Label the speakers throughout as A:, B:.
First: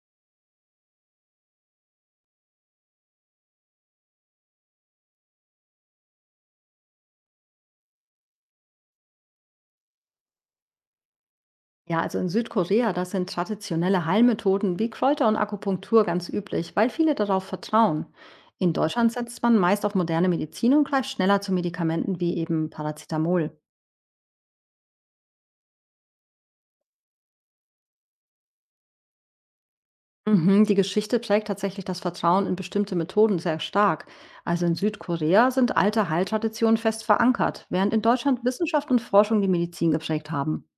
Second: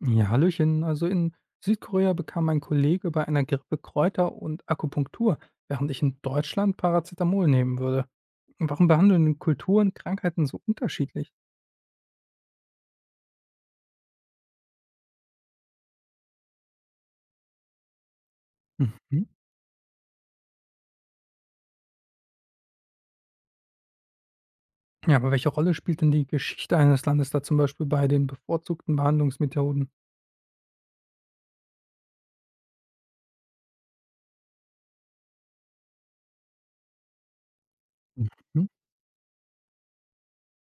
A: Ja, hallöchen. Also in Südkorea bekam mein Kollege bei einer Grippe Kräuter und Akupunktur, während ich in Deutschland Paracetamol nehmen würde. Warum behandeln denn Kulturen Krankheiten so unterschiedlich?
B: Ja, also in Südkorea, das sind traditionelle Heilmethoden wie Kräuter und Akupunktur ganz üblich, weil viele darauf vertrauen. In Deutschland
A: Mhm.
B: setzt man meist auf moderne Medizin und greift schneller zu Medikamenten wie eben Paracetamol.
A: Ja, aber welche Rolle spielt denn die Geschichte eines Landes da zum Beispiel bei den bevorzugten Behandlungsmethoden?
B: Mhm, die Geschichte prägt tatsächlich das Vertrauen in bestimmte Methoden sehr stark. Also in Südkorea sind alte Heiltraditionen fest verankert, während in Deutschland
A: Mhm.
B: Wissenschaft und Forschung die Medizin geprägt haben.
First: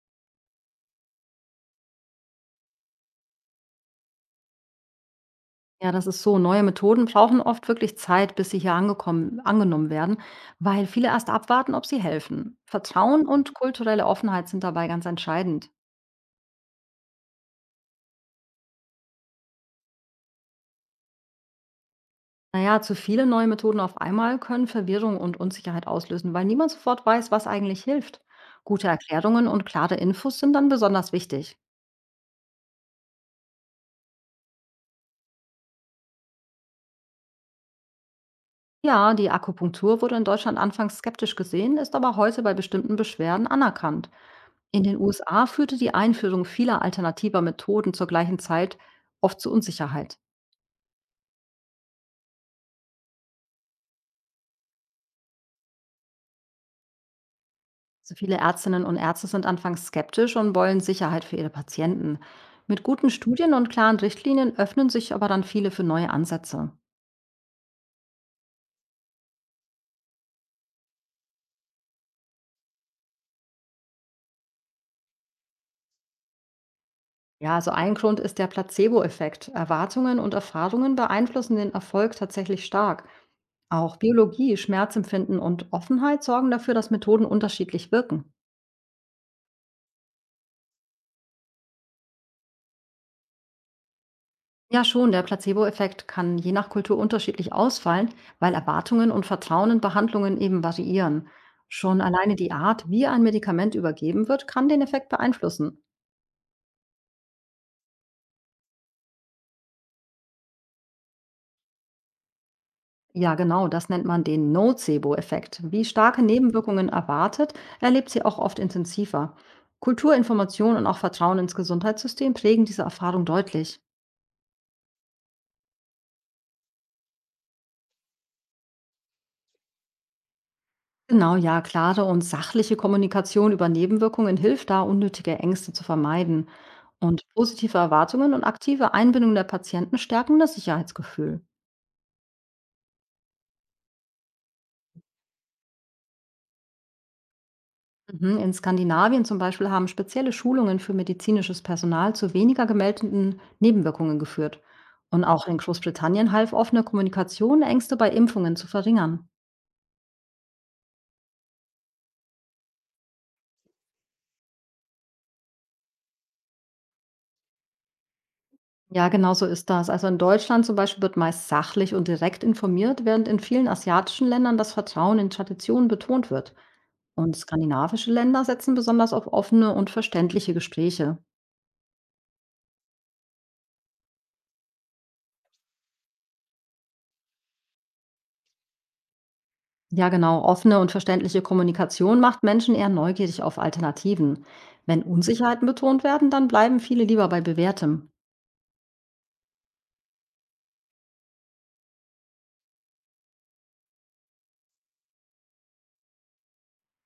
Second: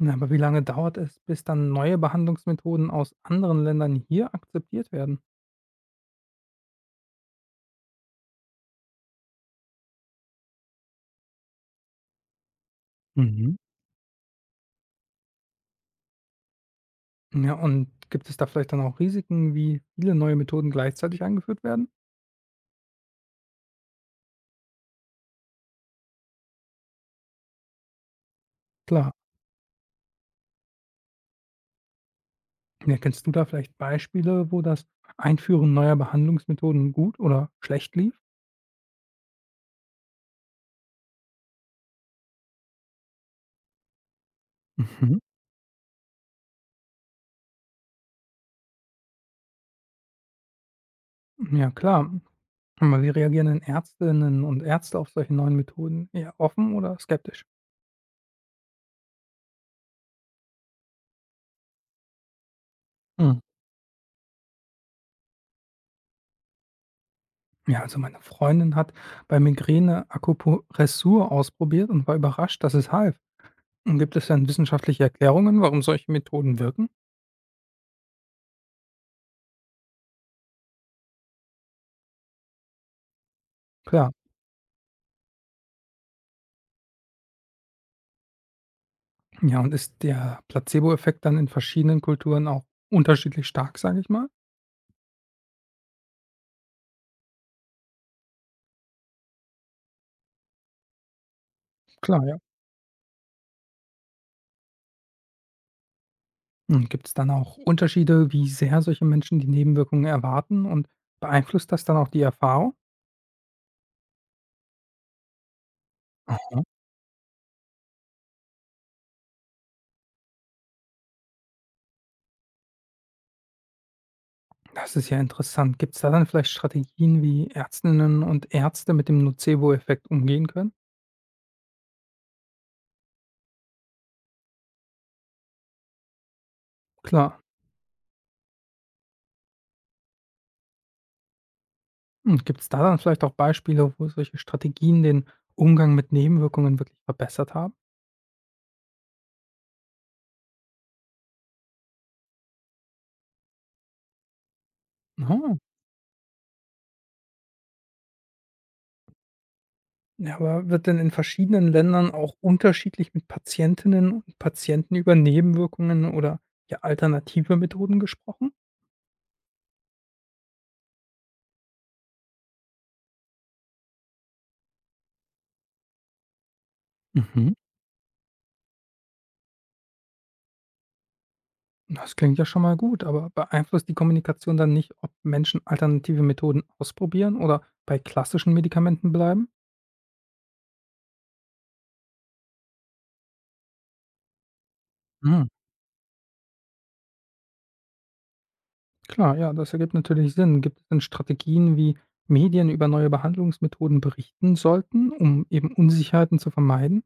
A: Ja, aber wie lange dauert es, bis dann neue Behandlungsmethoden aus anderen Ländern hier akzeptiert werden?
B: Ja, das ist so. Neue Methoden brauchen oft wirklich Zeit, bis sie hier angenommen werden, weil viele erst abwarten, ob sie helfen. Vertrauen und
A: Mhm.
B: kulturelle Offenheit sind dabei ganz entscheidend.
A: Ja, und gibt es da vielleicht dann auch Risiken, wie viele neue Methoden gleichzeitig eingeführt werden?
B: Naja, zu viele neue Methoden auf einmal können Verwirrung und Unsicherheit auslösen, weil niemand sofort weiß, was eigentlich hilft. Gute
A: Klar.
B: Erklärungen und klare Infos sind dann besonders wichtig.
A: Ja, kennst du da vielleicht Beispiele, wo das Einführen neuer Behandlungsmethoden gut oder schlecht lief?
B: Ja, die Akupunktur wurde in Deutschland anfangs skeptisch gesehen, ist aber heute bei bestimmten Beschwerden anerkannt. In den
A: Mhm.
B: USA führte die Einführung vieler alternativer Methoden zur gleichen Zeit oft zu Unsicherheit.
A: Ja, klar. Aber wie reagieren denn Ärztinnen und Ärzte auf solche neuen Methoden? Eher offen oder skeptisch?
B: So viele Ärztinnen und Ärzte sind anfangs skeptisch und wollen Sicherheit für ihre Patienten. Mit guten
A: Mhm.
B: Studien und klaren Richtlinien öffnen sich aber dann viele für neue Ansätze.
A: Ja, also meine Freundin hat bei Migräne Akupressur ausprobiert und war überrascht, dass es half. Und gibt es dann wissenschaftliche Erklärungen, warum solche Methoden wirken?
B: Ja, also ein Grund ist der Placebo-Effekt. Erwartungen und Erfahrungen beeinflussen den Erfolg tatsächlich stark. Auch
A: Klar.
B: Biologie, Schmerzempfinden und Offenheit sorgen dafür, dass Methoden unterschiedlich wirken.
A: Ja, und ist der Placebo-Effekt dann in verschiedenen Kulturen auch unterschiedlich stark, sage ich mal?
B: Ja, schon. Der Placebo-Effekt kann je nach Kultur unterschiedlich ausfallen, weil Erwartungen und Vertrauen in Behandlungen eben variieren. Schon
A: Klar,
B: alleine
A: ja.
B: die Art, wie ein Medikament übergeben wird, kann den Effekt beeinflussen.
A: Gibt es dann auch Unterschiede, wie sehr solche Menschen die Nebenwirkungen erwarten und beeinflusst das dann auch die Erfahrung?
B: Ja, genau, das nennt man den Nocebo-Effekt. Wie starke
A: Aha.
B: Nebenwirkungen erwartet, erlebt sie auch oft intensiver. Kultur und auch Vertrauen ins Gesundheitssystem prägen diese Erfahrung deutlich.
A: Das ist ja interessant. Gibt es da dann vielleicht Strategien, wie Ärztinnen und Ärzte mit dem Nocebo-Effekt umgehen können?
B: Genau, ja, klare und sachliche Kommunikation über Nebenwirkungen hilft da, unnötige Ängste zu vermeiden. Und
A: Klar.
B: positive Erwartungen und aktive Einbindung der Patienten stärken das Sicherheitsgefühl.
A: Gibt es da dann vielleicht auch Beispiele, wo solche Strategien den Umgang mit Nebenwirkungen wirklich verbessert haben?
B: Mhm. In Skandinavien zum Beispiel haben spezielle Schulungen für medizinisches Personal zu weniger gemeldeten Nebenwirkungen geführt. Und auch
A: Aha.
B: in Großbritannien half offene Kommunikation, Ängste bei Impfungen zu verringern.
A: Ja, aber wird denn in verschiedenen Ländern auch unterschiedlich mit Patientinnen und Patienten über Nebenwirkungen oder ja, alternative Methoden gesprochen?
B: Ja, genau so ist das. Also in Deutschland zum Beispiel wird meist sachlich und direkt informiert, während in vielen asiatischen Ländern das Vertrauen in Traditionen betont wird. Und
A: Mhm.
B: skandinavische Länder setzen besonders auf offene und verständliche Gespräche.
A: Das klingt ja schon mal gut, aber beeinflusst die Kommunikation dann nicht, ob Menschen alternative Methoden ausprobieren oder bei klassischen Medikamenten bleiben?
B: Ja, genau, offene und verständliche Kommunikation macht Menschen eher neugierig auf Alternativen. Wenn
A: Hm.
B: Unsicherheiten betont werden, dann bleiben viele lieber bei bewährtem.
A: Klar, ja, das ergibt natürlich Sinn. Gibt es denn Strategien, wie Medien über neue Behandlungsmethoden berichten sollten, um eben Unsicherheiten zu vermeiden?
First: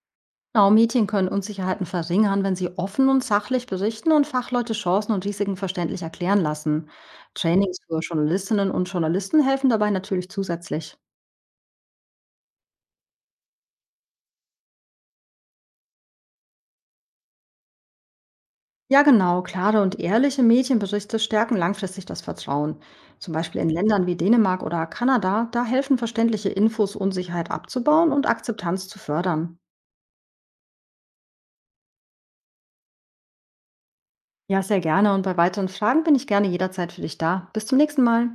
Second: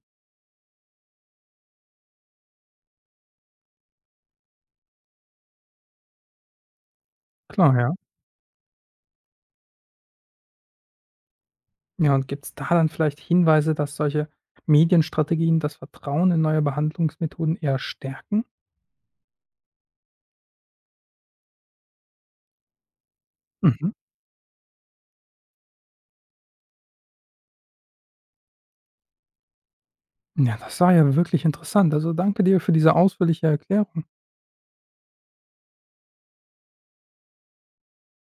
B: Genau, Medien können Unsicherheiten verringern, wenn sie offen und sachlich berichten und Fachleute Chancen und Risiken verständlich erklären lassen.
A: Klar,
B: Trainings
A: ja.
B: für Journalistinnen und Journalisten helfen dabei natürlich zusätzlich.
A: Ja, und gibt es da dann vielleicht Hinweise, dass solche Medienstrategien das Vertrauen in neue Behandlungsmethoden eher stärken?
B: Ja, genau. Klare und ehrliche Medienberichte stärken langfristig das Vertrauen. Zum Beispiel in
A: Mhm.
B: Ländern wie Dänemark oder Kanada, da helfen verständliche Infos, Unsicherheit abzubauen und Akzeptanz zu fördern.
A: Ja, das war ja wirklich interessant. Also danke dir für diese ausführliche Erklärung.
B: Ja, sehr gerne. Und bei weiteren Fragen bin ich gerne jederzeit für dich da. Bis zum nächsten Mal.